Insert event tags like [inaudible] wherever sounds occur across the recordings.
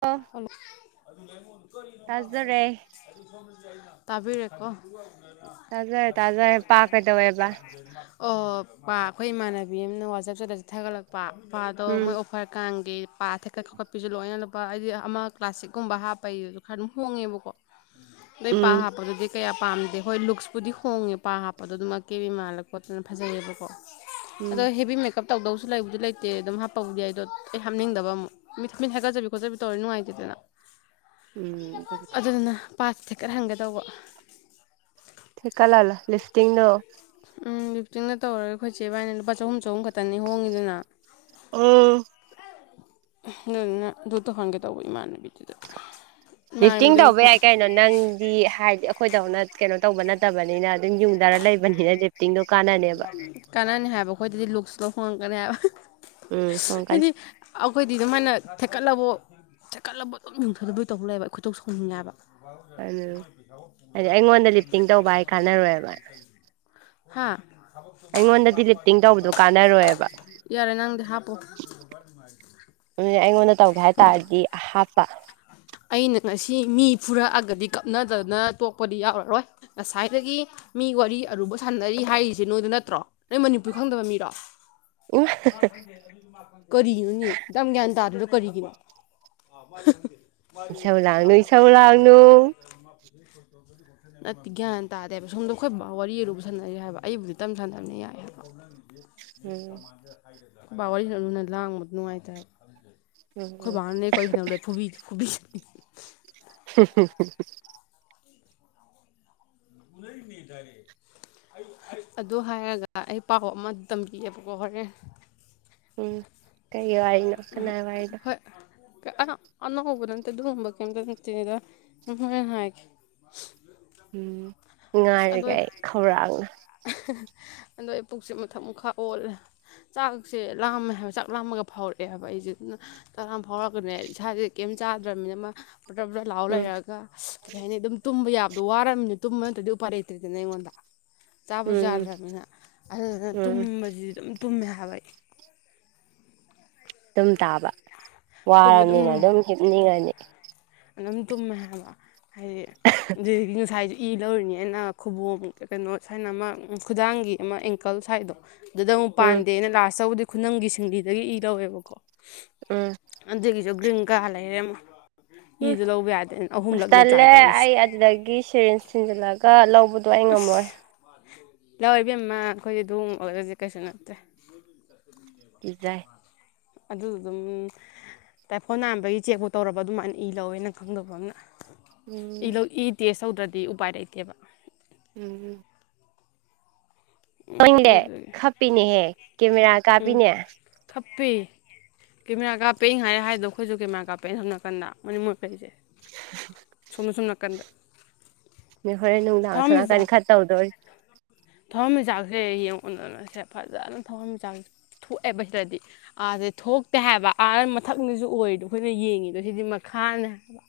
ꯑꯣ ꯍꯜꯂꯣ ꯇꯥꯖꯔꯦ [unintelligible] ꯇꯥꯕꯤꯔꯦꯀꯣ [unintelligible] ꯇꯥꯖꯔꯦ ꯇꯥꯖꯔꯦ ꯄꯥ ꯀꯩꯗꯧꯋꯦꯕ ꯑꯣ ꯄꯥ ꯈꯣꯏ ꯏꯃꯥꯟꯅꯕꯤ ꯑꯃꯅ ꯋꯥꯆꯞ ꯁ꯭ꯇꯦꯇꯁ ꯊꯥꯒꯠꯂꯛꯄ ꯄꯥꯥꯗꯣ ꯃꯣꯏ ꯎꯝ ꯑꯣꯞ ꯍꯣꯏ ꯀꯥꯡꯒꯤ ꯄꯥ ꯊꯦꯛꯀꯠ ꯈꯣꯀꯠꯄꯤꯁꯨ ꯂꯣꯏꯅ ꯂꯨꯞ ꯄꯥ ꯍꯥꯏꯗꯤ ꯑꯃ ꯀ꯭ꯂꯥꯁꯤꯛꯀꯨꯝꯕ ꯍꯥꯞꯄꯩ ꯖꯨ ꯈꯔ ꯑꯗꯨꯝ ꯍꯣꯡꯉꯦꯕꯀꯣ ꯅꯣꯏ ꯄꯥ ꯎꯝ ꯍꯥꯞꯄꯗꯨꯗꯤ ꯀꯌꯥꯝ ꯄꯥꯝꯗꯦ ꯍꯣꯏ ꯂꯨꯛꯁꯄꯨꯗꯤ ꯍꯣꯡꯉꯦ ꯄꯥ ꯍꯥꯞꯄꯗꯣ ꯑꯗꯨ ꯃꯥ ꯀꯦꯕꯤ ꯃꯥꯜꯂ ꯈꯣꯠꯇꯅ ꯐꯖꯩꯌꯦꯕꯀꯣ ꯑꯗꯣ ꯎꯝ ꯍꯦꯕꯤ ꯃꯦꯛ ꯀꯞ ꯇꯧꯗꯧꯁꯨ ꯂꯩꯕꯨꯗꯤ ꯂꯩꯇꯦ ꯑꯗꯨꯝ ꯍꯥꯞꯄꯕꯨꯗꯤ ꯑꯩꯗꯣ ꯑꯩ ꯍꯥꯞꯅꯤꯡꯗꯕ ꯑꯃꯨꯛ ꯃꯤꯠ ꯃꯤꯠ ꯍꯥꯒꯠꯖꯕꯤ ꯈꯣꯠꯆꯕꯤ ꯇꯧꯔꯗꯤ ꯅꯨꯡꯉꯥꯏꯇꯦꯗꯅ ꯎꯝ ꯗꯨꯕꯨꯗꯤ ꯑꯗꯨꯗꯨꯅ ꯄꯥ ꯊꯦꯀꯠꯍꯟꯒꯦ ꯇꯧꯕ ꯊꯦꯀꯠꯍꯟꯂꯣ ꯂꯤꯐꯇꯤꯡꯗꯣ ꯎꯝ ꯂꯤꯞꯇꯤꯡꯗ ꯇꯧꯔ ꯈꯣꯏ ꯆꯦ ꯏꯕꯥꯅꯤ ꯂꯨꯄꯥ ꯆꯍꯨꯝ ꯆꯍꯨꯝ ꯈꯠ ꯇꯅꯤ ꯍꯣꯡꯉꯤꯗꯅ ꯗꯨꯗꯨꯅ ꯑꯗꯨ ꯇꯧꯍꯟꯒꯦ ꯇꯧꯕ ꯏꯃꯥꯟꯅꯕꯤꯗꯨꯗ ꯂꯤꯐꯇꯤꯡ ꯏꯃꯥꯟꯅꯕꯤꯗꯣ ꯇꯧꯕ ꯑꯩꯈꯣꯏ ꯌꯥꯏ ꯀꯩꯅꯣ ꯅꯪꯗꯤ ꯍꯥꯏꯗꯤ ꯑꯩꯈꯣꯏꯗꯧꯅ ꯀꯩꯅꯣ ꯇꯧꯕ ꯅꯠ ꯇꯕꯅꯤꯅ ꯑꯗꯨꯝ ꯌꯨꯡꯗꯔ ꯂꯩꯕꯅꯤꯅ ꯂꯤꯞꯇꯤꯡꯗꯣ ꯀꯥꯟꯅꯅꯦꯕ ꯀꯥꯟꯅꯅꯤ ꯍꯥꯏꯕ ꯑꯩꯈꯣꯏꯗꯗꯤ ꯂꯨꯛꯁꯇꯣ ꯍꯣꯡꯉꯛꯀꯅꯤ ꯍꯥꯏꯕ ꯎꯝ ꯐꯪꯉꯛꯀꯅꯤ ꯍꯥꯏꯗꯤ ꯑꯈꯣꯏꯗꯤ ꯑꯗꯨꯃꯥꯏꯅ ꯊꯦꯠꯀꯠꯂꯕꯧ ꯊꯦꯛꯀꯠꯂꯕꯧ ꯑꯗꯨꯝ ꯌꯨꯡꯊꯥꯗꯣꯏ ꯇꯧ ꯂꯩꯑꯦꯕ ꯑꯩ ꯈꯣꯏꯗꯧ ꯁꯥꯎꯅꯤꯡꯉꯦ ꯍꯥꯏꯕ ꯎꯝ ꯍꯥꯏꯗꯤ ꯑꯩꯉꯣꯟꯗ ꯂꯤꯞꯇꯤꯡ ꯇꯧꯕ ꯍꯥꯏ [unintelligible] ꯀꯥꯟꯅꯔꯣꯏꯕ [unintelligible] ꯍꯥꯥ ꯑꯩꯉꯣꯟꯗꯗꯤ ꯂꯤꯞꯇꯤꯡ ꯇꯧꯕꯗꯣ ꯀꯥꯟꯅꯔꯣꯏꯕ [unintelligible] ꯌꯥꯔꯦ ꯅꯪꯗꯤ ꯍꯥꯞꯄꯣ [unintelligible] ꯑꯩꯉꯣꯟꯗ ꯇꯧꯒꯦ ꯍꯥꯏꯇꯥꯔꯗꯤ ꯍꯥꯞꯄ ꯑꯩꯅ ꯉꯁꯤ ꯃꯤ ꯐꯨꯔꯛꯑꯒꯗꯤ ꯀꯞꯅꯗꯅ ꯇꯣꯛꯄꯗꯤ ꯌꯥꯎꯔꯔꯣꯏ ꯉꯁꯥꯏꯗꯒꯤ ꯃꯤ ꯋꯥꯔꯤ ꯑꯔꯨꯕ ꯁꯥꯟꯅꯔꯤ ꯍꯥꯏꯔꯤꯁꯦ ꯅꯣꯏꯗ ꯅꯠꯇ꯭ꯔꯣ ꯅꯣꯏ ꯃꯅꯤꯄꯨꯔ ꯈꯪꯗꯕ ꯃꯤꯔꯣ ꯏꯃꯥ [unintelligible] ꯀꯔꯤꯅꯣꯅꯦ ꯗꯥꯝ ꯒ꯭ꯌꯥꯟ ꯇꯥꯗ꯭ꯔꯤꯗꯣ ꯀꯔꯤꯒꯤꯅꯣ ꯏꯁꯧ [unintelligible] ꯂꯥꯡꯅꯨ ꯇꯥꯃꯣ ꯏꯁꯧ [unintelligible] ꯂꯥꯡꯅꯨ ꯅꯠꯇꯦ ꯒ꯭ꯌꯥꯟ ꯇꯥꯗꯦꯕ ꯁꯣꯝꯗ ꯑꯩꯈꯣꯏ ꯕꯥ ꯋꯥꯔꯤ ꯑꯔꯨꯕ ꯁꯥꯟꯅꯔꯤ ꯍꯥꯏꯕ ꯑꯩꯕꯨꯗꯤ ꯇꯞ ꯁꯥꯟꯅꯕꯅꯦ ꯌꯥꯏ ꯍꯥꯏꯕ ꯎꯝ ꯕꯥ ꯋꯥꯔꯤ ꯂꯨꯅ ꯂꯥꯡꯕ ꯅꯨꯡꯉꯥꯏꯇꯦꯕ ꯎꯝ ꯎꯝ ꯈꯣꯏꯕꯥꯅꯅꯦ ꯀꯣꯏ ꯁꯥꯅꯕꯗꯥ ꯐꯨꯕꯤ ꯐꯨꯕꯤ [inaudible] ꯎꯟꯅꯔꯤꯃꯦ ꯗꯥꯏꯔꯦꯛ ꯑꯩ ꯑꯩ ꯑꯗꯨ ꯍꯥꯏꯔꯒ ꯑꯩ ꯄꯥꯎ ꯑꯃ ꯇꯝꯕꯤꯒꯦꯕꯀꯣ ꯍꯣꯔꯦꯟ ꯎꯝ ꯀꯩ ꯋꯥꯔꯤꯅꯣ ꯀꯅꯥꯏ ꯋꯥꯔꯤꯅꯣ ꯀ ꯑꯍꯥ ꯑꯅꯧꯕ ꯅꯠꯇꯦ ꯑꯗꯨꯒꯨꯝꯕ ꯀꯩꯝꯇ ꯅꯠꯇꯦꯗ ꯑꯩ ꯍꯣꯔꯦꯟ ꯍꯥꯏꯒꯦ ꯎꯝ ꯑꯁ ꯑꯗꯣ ꯉꯥꯏꯔꯒꯦ ꯑꯩ ꯈꯧꯔꯥꯡꯅ ꯑꯗꯣ ꯑꯩ ꯄꯨꯛꯁꯦ ꯃꯊꯛ ꯃꯈꯥ ꯑꯣꯜꯂꯦ ꯆꯥꯛꯁꯦ ꯂꯥꯝꯃꯦ ꯍꯥꯏꯕ ꯆꯥꯛ ꯂꯥꯝꯃꯒ ꯐꯥꯎꯔꯛꯑꯦꯕ ꯑꯩꯁꯦ ꯑꯗꯨꯅ ꯀꯔꯥꯝ ꯐꯥꯎꯔꯛꯒꯅꯦ ꯏꯁꯥꯁꯦ ꯀꯩꯝ ꯆꯥꯗ꯭ꯔꯝꯃꯤꯅ ꯃꯥ ꯕ꯭ꯔ ꯕ꯭ꯔ ꯂꯥꯎ ꯎꯝ ꯂꯩꯔꯒ ꯀꯔꯤ ꯍꯥꯏꯅꯤ ꯑꯗꯨꯝ ꯇꯨꯝꯕ ꯌꯥꯕꯗꯣ ꯋꯥꯔꯝꯃꯤꯅ ꯇꯨꯝꯕ ꯅꯠꯇ꯭ꯔꯗꯤ ꯎꯞ ꯄꯔꯦꯇ꯭ꯔꯤꯗꯅ ꯑꯩꯉꯣꯟꯗ ꯆꯥꯕꯁꯨ ꯎꯝ ꯌꯥꯗ꯭ꯔꯃꯤꯅ ꯑꯗꯨꯗꯨꯅ ꯎꯝ ꯇꯨꯝꯕꯁꯤꯗꯨꯝ ꯇꯨꯝꯃꯦ ꯍꯥꯏꯕ ꯑꯩ ꯇꯨꯝ ꯇꯥꯕ ꯋꯥꯔꯝꯅꯤꯅ ꯑꯗꯨꯝ ꯍꯤꯞꯅꯤꯡꯉꯅꯤ ꯑꯗꯨꯝ ꯇꯨꯝꯃꯦ ꯍꯥꯏꯕ ꯍꯥꯏꯗꯤ ꯑꯗꯨꯗꯒꯤ ꯉꯁꯥꯏꯗꯤ ꯏ ꯂꯧꯔꯤꯅꯦꯅ ꯈꯨꯕꯣꯝ ꯀꯩꯅꯣ ꯁꯥꯏꯅ ꯑꯃ ꯈꯨꯗꯥꯡꯒꯤ ꯑꯃ ꯑꯦꯡꯀꯜ ꯁꯥꯏꯗꯣ ꯑꯗꯨꯗ ꯑꯃꯨꯛ ꯎꯝ ꯄꯥꯟꯗꯦꯅ ꯂꯥꯁ ꯇꯕꯨꯗꯤ ꯈꯨꯅꯝꯒꯤ ꯁꯤꯡꯂꯤꯗꯒꯤ ꯏ ꯂꯧꯋꯦꯕꯀꯣ ꯎꯝ ꯑꯗꯨꯒꯤꯖꯨ ꯒ꯭ꯔꯤꯟ ꯀꯥ ꯂꯩꯔꯦ ꯑꯃꯨꯛ ꯎꯝ ꯑꯁ ꯇ꯭ꯔꯥꯏ ꯇꯜꯂꯦ ꯇꯧꯔꯤꯁꯦ ꯑꯩ ꯑꯗꯨꯗꯒꯤ ꯁꯤꯔꯤꯟꯁ ꯊꯤꯟꯖꯤꯜꯂꯒ ꯂꯧ ꯎꯝ ꯂꯧ ꯏꯕꯦꯝꯃ ꯑꯩꯈꯣꯏꯗꯤ ꯑꯗꯨꯝ ꯑꯣꯏꯕꯖꯦ ꯀꯩꯁꯨ ꯅꯠꯇꯦ ꯀꯤꯖꯥꯏ ꯑꯗꯨ ꯗꯨꯝ ꯇꯥꯏꯐꯣꯠ ꯅꯥꯝꯕꯒꯤ ꯆꯦꯛ ꯄꯨ ꯇꯧꯔꯕ ꯑꯗꯨꯝ ꯃꯥꯏꯟ ꯏ ꯂꯧꯋꯦ ꯅꯪ ꯈꯪꯗꯧꯕ ꯑꯝꯅ ꯏ ꯎꯝ ꯂꯧ ꯏ ꯇꯦꯁ ꯇꯧꯗ꯭ꯔꯗꯤ ꯎꯄꯥꯏ ꯂꯩꯇꯦꯕ ꯎꯝ ꯎꯝ ꯍꯣꯏꯅꯦ ꯑꯗꯨꯗꯨꯒꯤ ꯈꯞꯄꯤꯅꯦꯍꯦ ꯀꯦꯃꯦꯔꯥ ꯀꯥꯞꯄꯤꯅꯦ ꯈꯞꯄꯦ ꯀꯦꯃꯦꯔꯥ ꯀꯥꯞꯄꯦ ꯑꯩ ꯉꯥꯍꯥꯏ ꯍꯥꯏꯗꯣ ꯑꯩꯈꯣꯏꯁꯨ ꯀꯦꯃꯦꯔꯥ ꯀꯥꯞꯄꯦ ꯁ‌ꯣꯝ ꯅꯀꯟꯗ ꯃꯅꯤꯡ ꯃꯥꯏꯀꯩꯁ‌ꯦ ꯁ‌ꯣꯝꯗ ꯁ‌ꯣꯝꯅꯥꯀꯟꯗ ꯅ‌ꯣꯏ ꯍꯣꯔꯦꯟ ꯅꯨꯡꯗꯥꯡ ꯑꯁꯣꯅꯥꯀꯟ ꯈꯔ ꯇꯧꯗꯣꯔꯤ ꯊꯋꯥꯟꯃꯤꯆꯥꯛꯁꯦ ꯌꯦꯡꯉꯨꯗꯅꯁꯦ ꯐꯖꯅ ꯊꯋꯥꯟꯃꯤꯆꯥꯛꯁ‌ꯦ ꯊꯣꯛꯑꯦꯕ ꯁꯤꯗꯗꯤ ꯑꯥꯗꯗꯤ ꯊꯣꯛꯇꯦ ꯍꯥꯏꯕ ꯑꯥꯗꯅ ꯃꯊꯛꯅꯤꯖꯨ ꯑꯣꯏꯔꯤꯗꯣ ꯑꯩꯈꯣꯏꯅ ꯌꯦꯡꯉꯤꯗꯣ ꯁꯤꯗꯤ ꯃꯈꯥꯅꯦ ꯍꯥꯏꯕ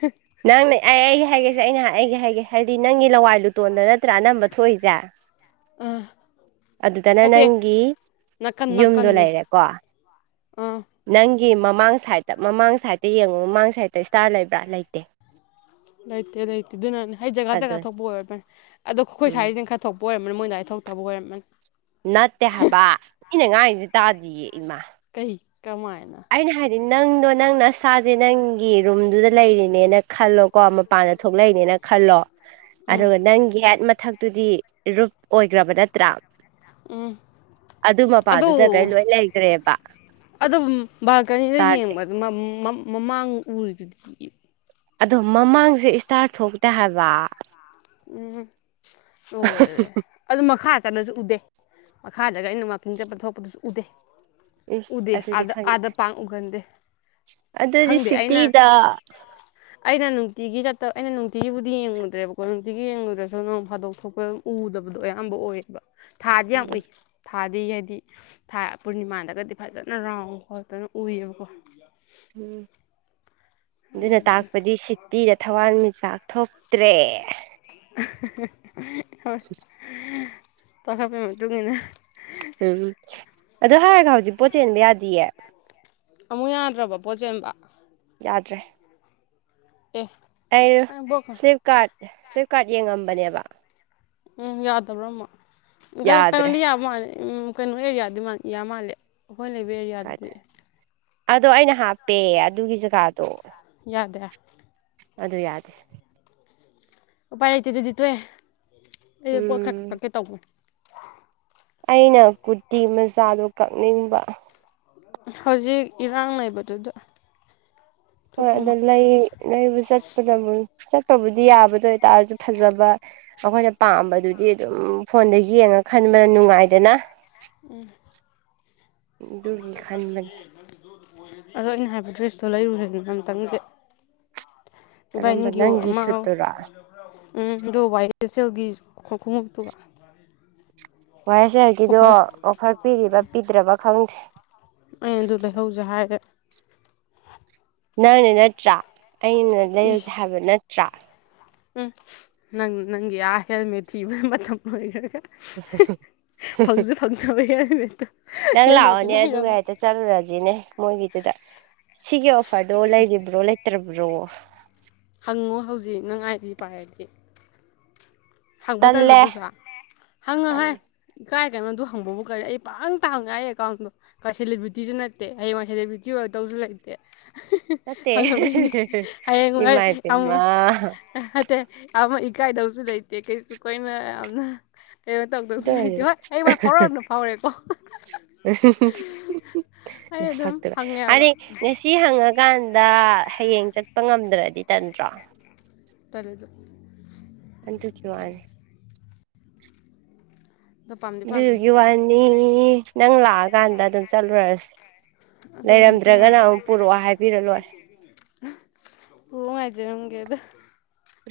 ꯍ ꯅꯪꯅ ꯑꯩ ꯑꯩ ꯍꯥꯏꯒꯦꯁꯦ ꯑꯩꯅ ꯑꯩꯒꯤ ꯍꯥꯏꯒꯦ ꯍꯥꯏꯕꯗꯤ ꯅꯪꯒꯤ ꯂꯋꯥꯏ ꯂꯨꯇꯣꯟꯗ ꯅꯠꯇ꯭ꯔꯥ ꯑꯅꯝꯕ ꯊꯣꯛꯏꯁꯦ ꯑꯥ ꯑꯗꯨꯗꯅ ꯅꯠꯇꯦ ꯅꯪꯒꯤ ꯅꯥꯀꯟ ꯌꯨꯝꯗꯣ ꯅꯥꯀꯟꯅꯤ ꯂꯩꯔꯦꯀꯣ ꯑꯥ ꯅꯪꯒꯤ ꯃꯃꯥꯡ ꯁꯥꯏꯠꯇ ꯃꯃꯥꯡ ꯁꯥꯏꯠꯇ ꯌꯦꯡꯉꯣ ꯃꯃꯥꯡ ꯁꯥꯏꯠꯇ ꯏꯁꯇꯥꯔ ꯂꯩꯕ꯭ꯔꯥ ꯂꯩꯇꯦ ꯂꯩꯇꯦ ꯂꯩꯇꯦ ꯑꯗꯨꯅꯅ‌ꯦ ꯍꯥꯏ ꯖꯒꯥ ꯖꯒꯥ ꯑꯗꯨꯅꯤ ꯊꯣꯛꯄ ꯑꯣꯏꯔꯝꯃꯅꯤ ꯑꯗꯣ ꯈꯣꯏ ꯎꯝ ꯁꯥꯏꯖꯤꯅ ꯈꯔ ꯊꯣꯛꯄ ꯑꯣꯏꯔꯝꯃꯅꯤ ꯃꯣꯏ‌ ꯑꯗꯥꯥꯏꯅ ꯊꯣꯛꯇꯕ ꯑꯣꯏꯔꯝꯃꯅꯤ ꯅꯠꯇꯦ ꯍꯥꯏꯕ ꯃꯤꯅ ꯉꯥꯡꯌꯤꯖꯦ ꯇꯥꯗꯤꯌꯦ ꯏꯃꯥ ꯀꯩ ꯀꯃꯥꯏꯅ ꯑꯩꯅ ꯍꯥꯏꯗꯤ ꯅꯪꯗꯣ ꯅꯪ ꯅꯁꯥꯖꯦ ꯅꯪꯒꯤ ꯔꯨꯝꯗꯨꯗ ꯂꯩꯔꯤꯅꯦꯅ ꯈꯜꯂꯣꯀꯣ ꯃꯄꯥꯟꯗ ꯊꯣꯛꯂꯛꯏꯅꯦꯅ ꯈꯜꯂꯣ ꯎꯝ ꯑꯗꯨꯒ ꯅꯪꯒꯤ ꯍꯦꯛ ꯃꯊꯛꯇꯨꯗꯤ ꯔꯨꯞ ꯑꯣꯏꯒꯔꯕ ꯅꯠꯇ꯭ꯔꯥ ꯎꯝ ꯑꯗꯨ ꯑꯗꯣ ꯃꯄꯥꯗꯨꯗ ꯑꯗꯩ ꯂꯣꯏ ꯂꯩꯒ꯭ꯔꯦꯕ ꯑꯗꯨꯝ ꯕꯥꯜꯀꯅꯤꯗ ꯌꯦꯡꯕꯗ ꯃꯪ ꯃ ꯃꯃꯥꯡ ꯎꯔꯤꯗꯨꯗꯤ ꯑꯗꯣ ꯃꯃꯥꯡꯖꯦ ꯏꯁꯇꯥꯔ ꯊꯣꯛꯇꯦ ꯍꯥꯏꯕ ꯎꯝ ꯂ‌ꯣꯏꯔꯦ ꯑꯗꯨ ꯃꯈꯥ ꯆꯠꯂꯁꯨ ꯎꯗꯦ ꯃꯈꯥꯗꯒ ꯑꯩꯅ ꯋꯥꯀꯤꯡ ꯆꯠꯄ ꯊꯣꯛꯄꯗꯁꯨ ꯎꯗꯦ ꯏꯁ ꯎꯗꯦ ꯑꯗꯨꯗꯤ ꯑꯥꯗ ꯈꯪ ꯑꯥꯗ ꯄꯥꯛ ꯎꯒꯟꯗꯦ ꯑꯗꯨꯗꯤ ꯈꯪꯗꯦ ꯑꯩꯅ ꯁꯤꯇꯤꯗ ꯑꯩꯅ ꯅꯨꯡꯇꯤꯒꯤ ꯆꯠꯇ ꯑꯩꯅ ꯅꯨꯡꯇꯤꯒꯤꯕꯨꯗꯤ ꯌꯦꯡꯉꯨꯗ꯭ꯔꯦꯕ ꯍ‌ꯣ ꯅꯨꯡꯇꯤꯒꯤ ꯌꯦꯡꯉꯨꯗ꯭ꯔꯁꯨ ꯅꯣꯡ ꯐꯥꯗꯣꯛ ꯊꯣꯛꯄꯗ ꯎꯗꯕꯗꯣ ꯑꯌꯥꯝꯕ ꯑꯣꯏꯌꯦꯕ ꯊꯥꯗꯤ ꯌꯥꯝ ꯎꯝ ꯎꯏ ꯊꯥꯗꯤ ꯍꯥꯏꯗꯤ ꯊꯥ ꯄꯨꯔꯅꯤꯃꯥꯗꯒꯗꯤ ꯐꯖꯅ ꯔꯥꯎꯟ ꯈꯣꯠꯇꯅ ꯎꯏꯌꯦꯕꯀꯣ ꯎꯝ ꯑꯗꯨꯅ ꯑꯗꯨꯗꯨꯅ ꯇꯥꯛꯄꯗꯤ ꯁꯤꯇꯤꯗ ꯊꯋꯥꯟꯃꯤꯆꯥꯛ ꯊꯣꯛ ꯇ꯭ꯔꯦ ꯍꯣꯏ ꯆꯥꯎꯂꯛꯄꯩ ꯃꯇꯨꯡ ꯏꯟꯅ ꯎꯝ ꯑꯗꯨ ꯍꯥꯏꯔꯒ ꯍꯧꯖꯤꯛ ꯄꯣꯠ ꯆꯦꯟꯕ ꯌꯥꯗꯤꯌꯦ ꯑꯃꯨꯛ ꯌꯥꯗ꯭ꯔꯕ‌ꯣ ꯄꯣꯠ ꯆꯦꯟꯕ ꯌꯥꯗ꯭ꯔꯦ ꯑꯦ ꯑꯩꯗꯨ ꯑꯩ ꯕ꯭ꯂꯣꯛꯀ ꯐ꯭ꯂꯤꯞꯀꯥꯔꯠ ꯐ꯭ꯂꯤꯞꯀꯥꯔꯠ ꯌꯦꯡꯉꯝꯕꯅꯦꯕ ꯎꯝ ꯌꯥꯗꯕ꯭ꯔ‌ꯣ ꯑꯃꯨꯛ ꯀꯩꯅꯣ ꯌꯥꯗ꯭ꯔꯦ ꯀꯩꯅꯣꯗꯤ ꯌꯥꯕ ꯃꯥꯜꯂꯦ ꯎꯝ ꯀꯩꯅ‌ꯣ ꯑꯦꯔꯤꯌꯥꯗꯤ ꯌꯥ ꯃꯥꯜꯂꯦ ꯑꯈꯣꯏ ꯂꯩꯕꯤ ꯑꯦꯔꯤꯌꯥ ꯀꯥꯏꯗ ꯑꯗꯣ ꯑꯩꯅ ꯍꯥꯞꯄꯦ ꯑꯗꯨꯒꯤ ꯖꯒꯥꯗꯣ ꯌꯥꯗꯦ ꯑꯗꯨ ꯌꯥꯗꯦ ꯎꯄꯥꯏ ꯂꯩꯇꯦ ꯑꯗꯨꯗꯤ ꯇꯣꯛꯑꯦ ꯑꯩꯗꯣ ꯄꯣꯠ ꯈꯔ ꯎꯝ ꯀꯛꯀꯦ ꯇꯧꯕ ꯑꯩꯅ ꯀꯨꯔꯇꯤ ꯃꯆꯥꯗ‌ꯣ ꯀꯛꯅꯤꯡꯕ ꯍꯧꯖꯤꯛ ꯏꯔꯥꯡ ꯂꯩꯕꯗꯨꯗ ꯍꯣꯏ ꯊꯣꯛꯄ ꯑꯗ ꯃꯥꯜꯂꯦ ꯂꯩ ꯂꯩꯕ ꯆꯠꯄꯗꯕ ꯆꯠꯄꯕꯨꯗꯤ ꯌꯥꯕ ꯑꯗꯨ ꯑꯣꯏꯇꯥꯔꯁꯨ ꯐꯖꯕ ꯑꯩꯈꯣꯏꯅ ꯄꯥꯝꯕꯗꯨꯗꯤ ꯑꯗꯨꯝ ꯐꯣꯟꯗ ꯌꯦꯡꯉ ꯈꯟꯕꯅ ꯅꯨꯡꯉꯥꯏꯗꯅ ꯎꯝ [unintelligible] ꯑꯗꯨꯒꯤ ꯈꯟꯕꯅꯤ [unintelligible] ꯑꯗꯣ ꯑꯩꯅ ꯍꯥꯏꯕ ꯗ꯭ꯔꯦꯁꯇꯣ ꯂꯩꯔꯨꯁꯦꯅ ꯑꯝꯇꯪꯗꯤ ꯀꯔꯝꯕ ꯏꯕꯥꯏꯅꯤꯒꯤ ꯅꯪꯒꯤ ꯑꯃ ꯁꯨꯠꯇꯨꯔꯣ ꯎꯝ ꯑꯗꯣ ꯋꯥꯏ ꯑꯦꯁ ꯑꯦꯜꯒꯤ ꯈꯣꯡꯎꯞꯇꯨꯒ ꯋꯥꯏ ꯑꯦꯁ ꯑꯦꯜꯒꯤꯗꯣ ꯑꯣꯐꯔ ꯑꯣꯐꯔ ꯄꯤꯔꯤꯕ ꯄꯤꯗ꯭ꯔꯕ ꯈꯪꯗꯦ ꯑꯩ ꯑꯗꯨ ꯂꯩꯍꯧꯁꯦ ꯍꯥꯏꯔꯦ ꯅꯪꯅ ꯅꯠꯇ꯭ꯔꯥ ꯑꯩꯅ ꯂꯩꯔꯨꯁꯦ ꯏꯁ ꯍꯥꯏꯕ ꯅꯠꯇ꯭ꯔꯥ ꯎꯝ ꯅꯪ ꯅꯪꯒꯤ ꯑꯥ ꯍꯦꯜꯃꯦꯠ ꯊꯤꯕꯗ ꯃꯇꯝ ꯂꯣꯏꯣꯈ꯭ꯔꯒ [unintelligible] ꯐꯪꯖꯨ ꯐꯪꯗꯕ ꯍꯦꯜꯃꯦꯠꯇꯣ ꯅꯪ ꯍꯦꯜꯃꯦꯠꯇꯤ ꯂꯥꯛꯑꯣꯅꯦ ꯑꯗꯨꯒ ꯂꯩꯔꯕ ꯍꯦꯛꯇ ꯆꯠꯂꯨꯔꯁꯤꯅꯦ ꯃꯣꯏꯒꯤꯗꯨꯗ ꯁꯤꯒꯤ ꯑꯣꯐꯔꯗꯣ ꯂꯩꯔꯤꯕ꯭ꯔꯣ ꯂꯩꯇ꯭ꯔꯕ꯭ꯔꯣ ꯍꯪꯉꯣ ꯍꯧꯖꯤꯛ ꯅꯪ ꯑꯥꯏꯖꯤ ꯄꯥꯏꯔꯗꯤ ꯍꯪꯕ ꯇꯟꯕ ꯇꯜꯂꯦ ꯑꯗꯨꯁꯨ ꯍꯪꯉꯣ ꯍꯦ ꯇꯜꯂꯦ ꯏꯀꯥꯏꯒꯅꯨ ꯑꯗꯨ ꯍꯪꯕꯕꯨ ꯀꯔꯤ ꯑꯩ ꯄꯪꯍꯪꯇꯥ ꯍꯪꯉꯦ ꯑꯩ ꯑꯦꯀꯥꯎꯟꯗꯣ ꯀ ꯁꯦꯂꯦꯕ꯭ꯔꯤꯇꯤꯁꯨ ꯅꯠꯇꯦ ꯍꯌꯦꯡꯋꯥꯏ ꯁꯦꯂꯦꯕ꯭ꯔꯤꯇꯤ ꯑꯣꯏꯗꯧꯁꯨ ꯂꯩꯇꯦ [unintelligible] [unintelligible] ꯅꯠꯇꯦ ꯍꯪꯉꯝꯃꯝꯅꯤ ꯍꯌꯦꯡꯋꯥꯏ ꯏꯃꯥꯏ ꯑꯃꯨꯛ ꯄꯦꯝꯃ ꯅꯠꯇꯦ ꯑꯃ ꯏꯀꯥꯏꯗꯧꯁꯨ ꯂꯩꯇꯦ ꯀꯩꯁꯨ ꯀꯣꯏꯅ ꯌꯥꯝꯅ ꯀꯩꯅꯣ ꯇꯧꯗꯧꯁꯨ ꯑꯗꯨ ꯂꯩꯇꯦ ꯍꯣꯏ ꯑꯣꯏꯔꯁꯨ ꯍꯌꯦꯡꯋꯥꯏ ꯐꯥꯎꯔꯛꯑꯒꯅ ꯐꯥꯎꯔꯛꯑꯦꯀꯣ [unintelligible] ꯑꯩ ꯑꯗꯨꯝ ꯅꯁꯛꯇꯨꯒ ꯍꯪꯉꯦꯕ ꯍꯥꯏꯗꯤ ꯁꯤ ꯍꯪꯉꯀꯥꯟꯗ ꯍꯌꯦꯡ ꯆꯠꯄ ꯉꯝꯗ꯭ꯔꯗꯤ ꯇꯟꯇ꯭ꯔꯣ [unintelligible] ꯑꯗꯨꯒꯤ ꯋꯥꯅꯤ ꯑꯗꯣ ꯄꯥꯝꯗꯤ ꯄꯥꯝꯃꯦ ꯑꯗꯨꯗꯨꯒꯤ ꯋꯥꯅꯤ ꯅꯪ ꯂꯥꯛꯑꯀꯥꯟꯗ ꯑꯗꯨꯝ ꯆꯠꯂꯨꯔꯁꯤ ꯑꯗꯣ ꯑꯩ ꯅꯨꯄꯤ ꯂꯩꯔꯝꯗ꯭ꯔꯒꯅ ꯑꯃꯨꯛ ꯄꯨꯔꯛꯑꯣ ꯍꯥꯏꯕꯤꯔ ꯂꯣꯏꯔꯦ [unintelligible] [unintelligible] ꯉꯥꯏꯖꯔꯝꯒꯦꯗ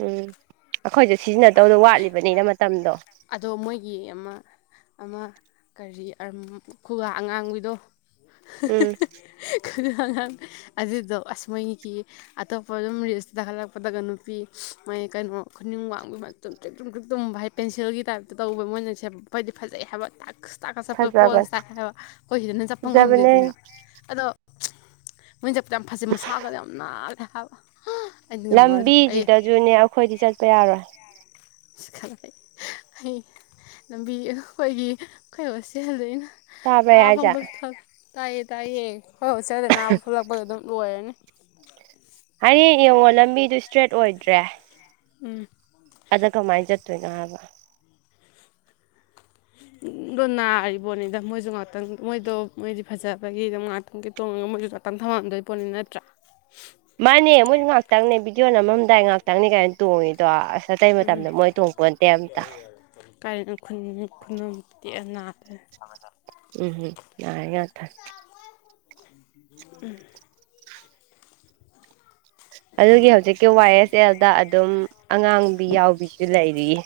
ꯎꯨꯝ ꯑꯩꯈꯣꯏꯁꯨ ꯁꯤꯖꯤꯟꯅꯗꯧꯗꯣ ꯋꯥꯠꯂꯤꯕꯅꯤꯅ ꯃꯇꯝꯗꯣ ꯑꯗꯣ ꯃꯣꯏꯒꯤ ꯑꯃ ꯑꯃ ꯀꯔꯤ ꯑꯝ ꯈꯨꯒꯥ ꯑꯉꯥꯡꯕꯤꯗꯣ ꯎꯝ [unintelligible] [unintelligible] ꯑꯗꯨꯗꯣ ꯑꯁ ꯃꯣꯏꯒꯤ ꯑꯇꯣꯞꯄ ꯑꯗꯨꯝ ꯔꯤꯜꯁꯇ ꯇꯥꯈꯠꯂꯛꯄꯗꯒ ꯅꯨꯄꯤ ꯃꯣꯏꯒꯤ ꯀꯩꯅꯣ ꯈꯨꯅꯤꯡ ꯋꯥꯡꯕꯤ ꯇꯨꯝꯇ꯭ꯔꯤꯛ ꯇꯨꯝꯇ꯭ꯔꯤꯛ ꯇꯨꯝꯕ ꯍꯥꯏꯗꯤ ꯄꯦꯟꯁꯤꯜꯒꯤ ꯇꯥꯏꯞꯇ ꯇꯧꯕꯕ ꯃꯣꯏꯅ ꯁꯦꯠ ꯍꯥꯏꯗꯤ ꯐꯖꯩ ꯍꯥꯏꯕ ꯇꯥꯛ ꯇꯥꯛꯀ ꯆꯠꯄꯗꯣ ꯄꯣꯁ ꯐꯖꯕꯅꯦ ꯇꯥꯏ ꯍꯥꯏꯕ ꯑꯩꯈꯣꯏ ꯁꯤꯗꯅ ꯆꯠꯄ ꯉꯝꯗꯦꯗꯅ ꯐꯖꯕꯅꯦ ꯑꯗꯣ ꯃꯣꯏꯅ ꯆꯠꯄꯗꯨ ꯌꯥꯝ ꯐꯖꯩ ꯃꯁꯥꯒꯗꯣ ꯌꯥꯝ ꯅꯥꯜꯂꯦ ꯍꯥꯏꯕ ꯑꯩꯗꯤ ꯉꯝꯃꯔꯣꯏꯗꯣ ꯑꯩ ꯂꯝꯕꯤꯁꯤꯗꯁꯨꯅꯦ ꯑꯩꯈꯣꯏꯗꯤ ꯆꯠꯄ ꯌꯥꯔꯣꯏ ꯑꯁ ꯈꯡꯗꯦ ꯑꯩ ꯂꯝꯕꯤ ꯑꯩꯈꯣꯏꯒꯤ ꯑꯩꯈꯣꯏ ꯍꯣꯁꯇꯦꯜꯗꯩꯅ ꯇꯥꯕ꯭ꯔꯥ ꯑꯩ ꯍꯥꯏꯁꯦ [unintelligible] ꯇꯥꯏꯌꯦ ꯇꯥꯏꯌꯦ ꯑꯩꯈꯣꯏ ꯍꯣꯁꯇꯦꯜꯗꯩꯅ ꯑꯕꯥꯎ ꯊꯣꯛꯂꯛꯄꯗ ꯑꯗꯨꯝ ꯂꯣꯏꯔꯅꯤ ꯍꯌꯦꯡ ꯌꯦꯡꯉꯣ ꯂꯝꯕꯤꯗꯨ ꯏꯁꯇ꯭ꯔꯦꯠ ꯑꯣꯏꯗ꯭ꯔꯦ ꯎꯨꯝ ꯑꯗ ꯀꯃꯥꯏꯅ ꯆꯠꯇꯣꯏꯅꯣ ꯍꯥꯏꯕ ꯗꯣ ꯅꯥꯔꯤꯕꯣꯠꯅꯤꯗ ꯃꯣꯏꯁꯨ ꯉꯥꯛꯇꯪ ꯃꯣꯏꯗꯣ ꯃꯣꯏꯗꯤ ꯐꯖꯕꯒꯤꯗ ꯉꯥꯛꯇꯪꯒꯤ ꯇꯣꯡꯉꯒ ꯃꯣꯏꯁꯨ [unintelligible] ꯊꯝꯃꯝꯗꯣꯏ ꯄꯣꯠꯅꯤ ꯅꯠꯇ꯭ꯔꯥ ꯃꯥꯅꯦ ꯃꯣꯏꯁꯨ ꯉꯥꯛꯇꯪꯅꯦ ꯕꯤꯗꯤꯑꯣ ꯅꯝꯃꯝꯗꯥꯏ ꯉꯥꯏꯥꯛꯇꯪꯅꯤ ꯀꯩ ꯇꯣꯡꯉꯤꯗꯣ ꯑꯁ ꯑꯇꯩ ꯃꯇꯝꯗ ꯃꯣꯏ ꯇꯣꯡꯄꯣꯟꯇꯦ ꯑꯝꯇ ꯀꯥꯏꯗꯩꯅꯣ ꯈꯨꯅꯤꯡ ꯈꯨꯅꯝ ꯇꯦꯛꯑ ꯅꯥꯗꯣꯏꯅꯤ [unintelligible] ꯎꯝ ꯅꯥꯔꯤ ꯉꯥꯛꯇꯅꯤ [unintelligible] ꯑꯗꯨꯒꯤ ꯍꯧꯖꯤꯛꯀꯤ ꯋꯥꯏ ꯑꯦꯁ ꯑꯦꯜꯗ ꯑꯗꯨꯝ ꯑꯉꯥꯡꯕꯤ ꯌꯥꯎꯕꯤꯁꯨ ꯂꯩꯔꯤꯌꯦ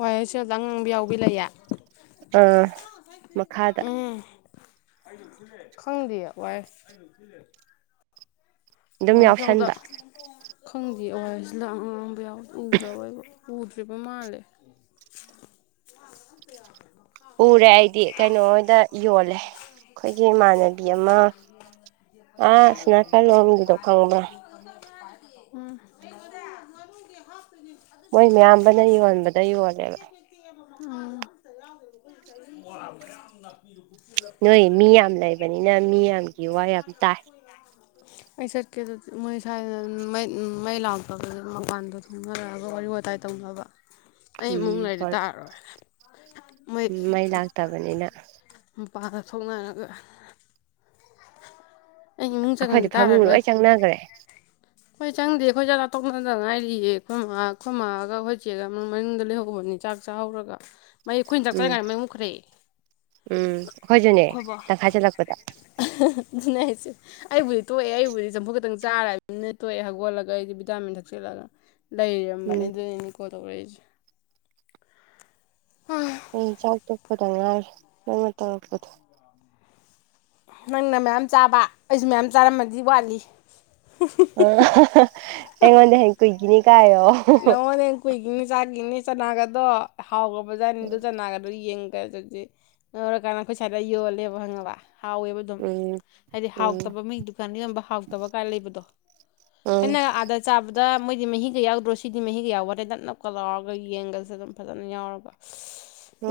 ꯋꯥꯏ ꯑꯦꯁ ꯑꯦꯜꯗ ꯑꯉꯥꯡꯕꯤ ꯌꯥꯎꯕꯤ ꯂꯩꯌꯦ ꯑ ꯃꯈꯥꯗ ꯎꯝ ꯈꯪꯗꯤꯌꯦ ꯋꯥꯏ [unintelligible] ꯑꯗꯨꯝ ꯌꯥꯎꯁꯟꯕ ꯎꯔꯕ ꯑꯩꯕꯣ ꯎꯗ꯭ꯔꯤꯕ ꯃꯥꯜꯂꯦ [unintelligible] ꯎꯔꯦ ꯑꯩꯗꯤ ꯀꯩꯅꯣꯍꯣꯏꯗ ꯌꯣꯜꯂꯦ ꯑꯩꯈꯣꯏꯒꯤ ꯏꯃꯥꯟꯅꯕꯤ ꯑꯃ ꯑꯥ [unintelligible] ꯈꯪꯕ꯭ꯔ ꯎꯝ [unintelligible] ꯃꯣꯏ ꯃꯌꯥꯝꯕꯅ ꯌꯣꯟꯕꯗ ꯌꯣꯜꯂꯦꯕ [unintelligible] ꯎꯝ [unintelligible] [unintelligible] ꯃꯤꯋꯥ ꯌꯥꯝ ꯇꯥꯏ ꯑꯩ ꯆꯠꯀꯦ ꯑꯗꯨꯗꯤ ꯃꯣꯏ ꯁꯥꯏꯗ ꯃꯩ ꯃꯩ ꯂꯥꯛꯇꯕꯗ ꯃꯄꯥꯟꯗꯣ ꯊꯣꯛꯅꯔꯛꯑꯒ ꯋꯥꯔꯤ ꯋꯥꯇꯥꯏ ꯇꯧꯅꯕ ꯑꯩ ꯏꯃꯨꯡ ꯎꯝ ꯂꯩꯔꯗꯤ ꯍꯣꯏ ꯇꯥꯔꯔꯣꯏ ꯃꯣꯏ ꯎꯝ ꯃꯩ ꯂꯥꯛꯇꯕꯅꯤꯅ ꯃꯄꯥꯟꯗ ꯊꯣꯛꯅꯔꯒ ꯑꯩ ꯏꯃꯨꯡ ꯑꯩꯈꯣꯏꯗꯤ ꯆꯪꯉꯗꯤ ꯐꯃꯨꯡ ꯇꯥꯔꯔꯣꯏ ꯂꯣꯏ ꯆꯪꯅꯈ꯭ꯔꯦ ꯍꯣꯏ ꯆꯪꯗꯦ ꯑꯩꯈꯣꯏ ꯆꯥꯅꯥꯥ ꯇꯣꯛꯅꯗ ꯉꯥꯏꯔꯤꯌꯦ ꯈꯣꯏꯃꯥ ꯈꯣꯏꯃꯥꯒ ꯈꯣꯏ ꯆꯦꯒ ꯃꯅꯨꯡꯗ ꯂꯩꯍꯧꯕꯅꯤ ꯆꯥꯛ ꯆꯥꯍꯧꯔꯒ ꯃꯩ ꯑꯩꯈꯣꯏꯅ ꯆꯥꯛ ꯎꯝ ꯆꯥꯔꯤꯉꯥꯏ ꯃꯩ ꯃꯨꯠꯈ꯭ꯔꯦ ꯈꯣꯏꯕꯥ ꯆꯠꯄꯗ ꯑꯗꯨꯅꯦ ꯑꯩ ꯍꯥꯢꯁꯦ ꯑꯩꯕꯨꯗꯤ ꯇꯣꯛꯑꯦ ꯑꯩꯕꯨꯗꯤ ꯆꯝꯐꯨꯠ ꯈꯇꯪ ꯆꯥꯔ ꯑꯗꯨꯅꯦ ꯇꯣꯛꯑꯦ ꯍꯧꯒꯣꯠꯂꯒ ꯑꯩꯗꯤ ꯚꯤꯇꯥꯃꯤꯟ ꯊꯛꯆꯤꯜꯂꯒ ꯂꯩꯔꯝꯕꯅꯤ ꯎꯝ ꯑꯗꯨꯏꯅꯦ ꯀꯣꯜ ꯇꯧꯔꯛꯏꯁꯦ ꯈꯣꯢ ꯆꯥꯛ ꯇꯣꯛꯄꯗ ꯉꯥꯏꯔꯤ ꯅꯪꯅ ꯇꯧꯔꯛꯄꯗꯣ ꯅꯪꯅ ꯃꯌꯥꯝ ꯆꯥꯕ ꯑꯩꯁꯨ ꯃꯌꯥꯝ ꯆꯥꯔꯝꯃꯗꯤ ꯋꯥꯠꯂꯤ [unintelligible] ꯑꯩꯉꯣꯟꯗꯩ ꯍꯦꯟ ꯀꯨꯏꯒꯤꯅꯤ ꯀꯥꯏꯌꯣ ꯅꯉꯣꯟꯗꯩꯍꯦꯟ ꯀꯨꯏꯒꯤꯅꯤ ꯆꯥꯒꯤꯅꯤ ꯆꯅꯥꯒꯗꯣ ꯍꯥꯎꯒ꯭ꯔꯕꯖꯥꯠꯅꯤꯗꯨ ꯆꯅꯥꯒꯥꯗꯨ ꯌꯦꯡꯕꯗ ꯗꯤ ꯉꯧꯔꯀꯥꯟꯗ ꯑꯈꯣꯏ ꯁ꯭ꯋꯥꯏꯗ ꯌꯣꯜꯂꯦꯕ ꯈꯪꯉꯕ ꯍꯥꯎꯋꯦꯕ ꯑꯗꯨꯝ ꯎꯝ ꯍꯥꯏꯗꯤ ꯎꯝ ꯍꯥꯎꯇꯕ ꯃꯤ ꯗꯨꯀꯥꯟꯗ ꯌꯣꯟꯕ ꯍꯥꯎꯇꯕ ꯀꯥꯏ ꯂꯩꯕꯗꯣ ꯎꯝ ꯈꯣꯢꯅꯒ ꯑꯥꯗ ꯆꯥꯕꯗ ꯃꯣꯏꯗꯤ ꯃꯍꯤꯒ ꯌꯥꯎꯗ꯭ꯔꯣ ꯁꯤ ꯁꯤꯗꯤ ꯃꯍꯤꯒ ꯌꯥꯎꯕꯟꯇꯦ ꯅꯞ ꯅꯞꯀ ꯂꯥꯎꯔꯒ ꯌꯦꯟꯒꯁꯨ ꯑꯗꯨꯝ ꯐꯖꯅ ꯌꯥꯎꯔꯒ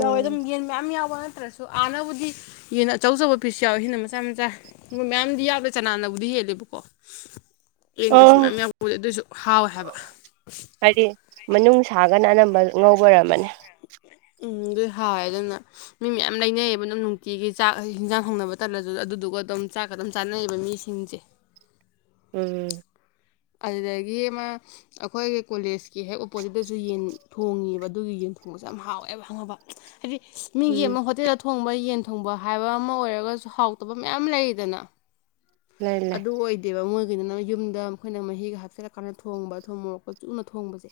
ꯌꯥꯎꯋꯦ ꯑꯗꯨꯝ ꯌꯦꯟ ꯃꯌꯥꯝ ꯌꯥꯎꯕ ꯅꯠꯇ꯭ꯔꯁꯨ ꯑꯥꯅꯕꯨꯗꯤ ꯌꯦꯟꯅ ꯑꯆꯧ ꯑꯆꯧꯕ ꯄꯤꯁ ꯌꯥꯎꯋꯦ ꯁꯥꯅ ꯃꯆꯥ ꯃꯆꯥ ꯃꯌꯥꯝꯗꯤ ꯌꯥꯎꯗꯦ ꯆꯅꯥꯅꯕꯨꯗꯤ ꯍꯦꯜꯂꯦꯕꯀꯣ ꯌꯦꯟꯒꯁꯨ ꯑꯣ ꯃꯥꯏꯌꯥꯝ ꯌꯥꯎꯕꯇꯦ ꯑꯗꯨꯁꯨ ꯍꯥꯎꯋꯦ ꯍꯥꯏꯕ ꯍꯥꯏꯗꯤ ꯃꯅꯨꯡꯁꯥꯒꯅ ꯑꯅꯝꯕ ꯉꯧꯕ ꯑꯣꯏꯔꯝꯃꯅꯤ ꯎꯝ ꯗꯨꯏ ꯍꯥꯎꯋꯦ ꯑꯗꯨꯅ ꯃꯤ ꯃꯌꯥꯝ ꯂꯩꯅꯩꯌꯦꯕ ꯑꯗꯨꯝ ꯅꯨꯡꯇꯤꯒꯤ ꯆꯥꯛ ꯍꯦꯟꯖꯥꯡ ꯊꯣꯡꯅꯕ ꯇꯜꯂꯁꯨ ꯑꯗꯨꯗꯨꯒ ꯑꯗꯨꯝ ꯆꯥꯛ ꯀ ꯑꯗꯨꯝ ꯆꯥꯟꯅꯩꯕ ꯃꯤꯁꯤꯡꯁꯦ ꯎꯝ ꯑꯗꯨꯗꯒꯤ ꯑꯃ ꯑꯩꯈꯣꯏꯒꯤ ꯀꯣꯂꯦꯖꯀꯤ ꯍꯦꯛ ꯑꯣꯄꯣꯖꯤꯠꯇꯁꯨ ꯌꯦꯟ ꯊꯣꯡꯉꯤꯌꯦꯕ ꯑꯗꯨꯒꯤ ꯌꯦꯟ ꯊꯣꯡꯕꯁꯦ ꯌꯥꯝ ꯍꯥꯎꯋꯦꯕ ꯈꯪꯉꯕ ꯍꯥꯏꯗꯤ ꯃꯤꯒꯤ ꯎꯝ ꯑꯃ ꯍꯣꯇꯦꯜꯗ ꯊꯣꯡꯕ ꯌꯦꯟ ꯊꯣꯡꯕ ꯍꯥꯏꯕ ꯑꯃ ꯑꯣꯏꯔꯒꯁꯨ ꯍꯥꯎꯇꯕ ꯃꯌꯥꯝ ꯂꯩꯗꯅ ꯂꯩ ꯂꯩ ꯑꯗꯨ ꯑꯣꯏꯗꯦꯕ ꯃꯣꯏꯒꯤꯗꯨꯅ ꯌꯨꯝꯗ ꯃꯈꯣꯏꯅ ꯃꯍꯤꯒ ꯍꯥꯞꯆꯤꯜꯂꯛꯀꯥꯟꯗ ꯊꯣꯡꯕ ꯊꯨꯝ ꯃꯣꯔꯣꯛꯀ ꯆꯨꯅ ꯊꯣꯡꯕꯁꯦ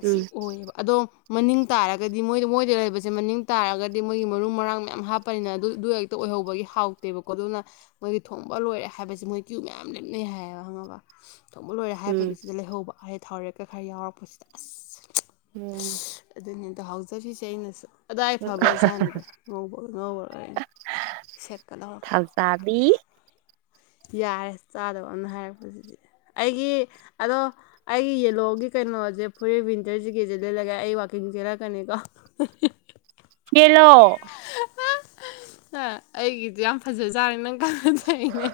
ꯑꯁꯤ ꯎꯝ ꯑꯣꯏꯌꯦꯕ ꯑꯗꯣ ꯃꯅꯤꯡ ꯇꯥꯔꯒꯗꯤ ꯃꯣꯏꯗꯣ ꯃꯣꯏꯗ ꯂꯩꯕꯁꯦ ꯃꯅꯤꯡ ꯇꯥꯔꯒꯗꯤ ꯃꯣꯏꯒꯤ ꯃꯔꯨ ꯃꯔꯥꯡ ꯃꯌꯥꯝ ꯍꯥꯞꯄꯅꯤꯅ ꯑꯗꯨ ꯗꯨ ꯍꯦꯛ ꯇ ꯑꯣꯏꯍꯧꯕꯒꯤ ꯍꯥꯎꯇꯦꯕꯀꯣ ꯑꯗꯨꯅ ꯃꯣꯏꯗꯤ ꯊꯣꯡ ꯕ ꯂꯣꯏꯔꯦ ꯍꯥꯏꯕꯁꯤ ꯃꯣꯏ ꯀ꯭ꯌꯨ ꯃꯌꯥꯝ ꯂꯦꯞꯅꯩ ꯍꯥꯏꯌꯦꯕ ꯈꯪꯉꯕ ꯊꯣꯡꯕ ꯂꯣꯏꯔꯦ ꯍꯥꯏꯕꯒꯤ ꯎꯝ ꯁꯤꯗ ꯂꯩꯍꯧꯕ ꯍꯥꯏ ꯊꯥꯎꯔꯦꯛꯀꯥ ꯈꯔꯥ ꯌꯥꯎꯔꯛꯄꯁꯤꯗꯤ ꯑꯁ ꯎꯝ ꯑꯗꯨꯅꯤ ꯑꯗꯣ ꯍꯥꯎꯖꯔꯤꯁꯦ ꯑꯩꯅꯁꯨ ꯑꯗꯣ ꯑꯩ ꯐꯕꯒ ꯆꯥꯅꯤꯗ ꯉꯧꯕ ꯉꯧꯔꯒꯔꯥ ꯁꯦꯠꯀ ꯇꯧꯔꯥꯒ ꯇꯥꯕꯤ ꯌꯥꯔꯦ ꯆꯥꯗꯕꯝꯅ ꯍꯥꯏꯔꯛꯄꯁꯤꯗꯤ ꯑꯩꯒꯤ ꯑꯗꯣ ꯑꯩꯒꯤ ꯌꯦꯂꯣꯒꯤ ꯀꯩꯅꯣꯁꯦ ꯐꯣꯔꯤꯠ ꯋꯤꯟꯇꯔ ꯖꯤꯀꯦꯠꯁꯦ ꯂꯤꯠꯂꯥꯒ ꯑꯩ ꯋꯥꯛꯀꯤꯡ ꯆꯦꯜꯂꯛꯀꯅꯤ ꯀꯣ [unintelligible] ꯂꯤꯠꯂꯣ [unintelligible] ꯑꯩꯒꯤꯗꯤ ꯌꯥꯝ ꯐꯖꯖꯥꯅꯤ ꯅꯪ ꯈꯪꯗ ꯇꯧꯔꯤꯅꯦ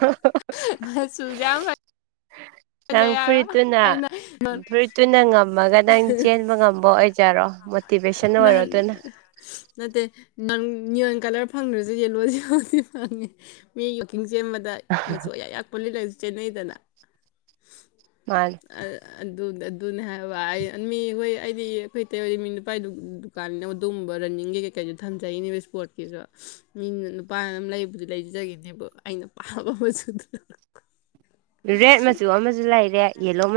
[unintelligible] ꯅꯪ ꯐꯖꯩ ꯍꯥꯏꯕ ꯐꯨꯔꯤꯠꯇꯨꯅ ꯑꯩꯅ ꯐꯨꯔꯤꯠꯇꯨꯅ ꯉꯝꯃꯥꯒ ꯅꯪ ꯆꯦꯟꯕ ꯉꯝꯕ ꯑꯣꯏꯖꯔꯣ ꯃꯣꯇꯤꯚꯦꯁꯟ ꯑꯣꯏꯔꯣ ꯅꯍꯥꯟ ꯑꯗꯨꯅ ꯅꯠꯇꯦ [inaudible] ꯅꯤꯌꯣꯟ ꯀꯂꯔ ꯐꯪꯗ꯭ꯔꯁꯨ ꯌꯦꯂꯣꯗꯤ ꯐꯪꯗꯤ ꯐꯪꯉꯦ ꯃꯤ ꯋꯥꯛꯀꯤꯡ ꯆꯦꯟꯕꯗ ꯃꯆꯨ ꯑꯌꯥꯌꯥꯛꯄꯥ ꯂꯤꯠꯂꯥꯒꯁꯨ ꯆꯦꯟꯅꯩꯗꯅ ꯃꯥꯅꯤ ꯑꯥ ꯑꯗꯨ ꯑꯗꯨꯅꯦ ꯍꯥꯏꯕ ꯑꯩ ꯃꯤ ꯑꯩꯈꯣꯏ ꯑꯩꯗꯤ ꯑꯩꯈꯣꯏ ꯏꯇꯩ ꯍꯣꯏꯗꯤ ꯃꯤ ꯅꯨ ꯄꯥꯏꯗꯨ ꯗꯨꯀꯥꯟꯅꯤꯅ ꯑꯗꯨꯒꯨꯝꯕ ꯔꯟꯅꯤꯡꯒꯤ ꯀꯩꯀꯩꯁꯨ ꯊꯟꯖꯩꯅꯦꯕ ꯏꯁꯄꯣꯔꯠꯀꯤꯁꯨ ꯃꯤꯅ ꯅꯨꯄꯥꯅ ꯑꯗꯨꯝ ꯂꯩꯕꯨꯗꯤ ꯂꯩꯖꯒꯤꯅꯦꯕ ꯑꯩꯅ ꯄꯥꯝꯕ ꯃꯆꯨꯗꯨꯗ ꯔꯦꯠ ꯃꯆꯨ ꯑꯃꯁꯨ ꯂꯩꯔꯦ ꯌꯦꯜꯂꯣ ꯃꯥ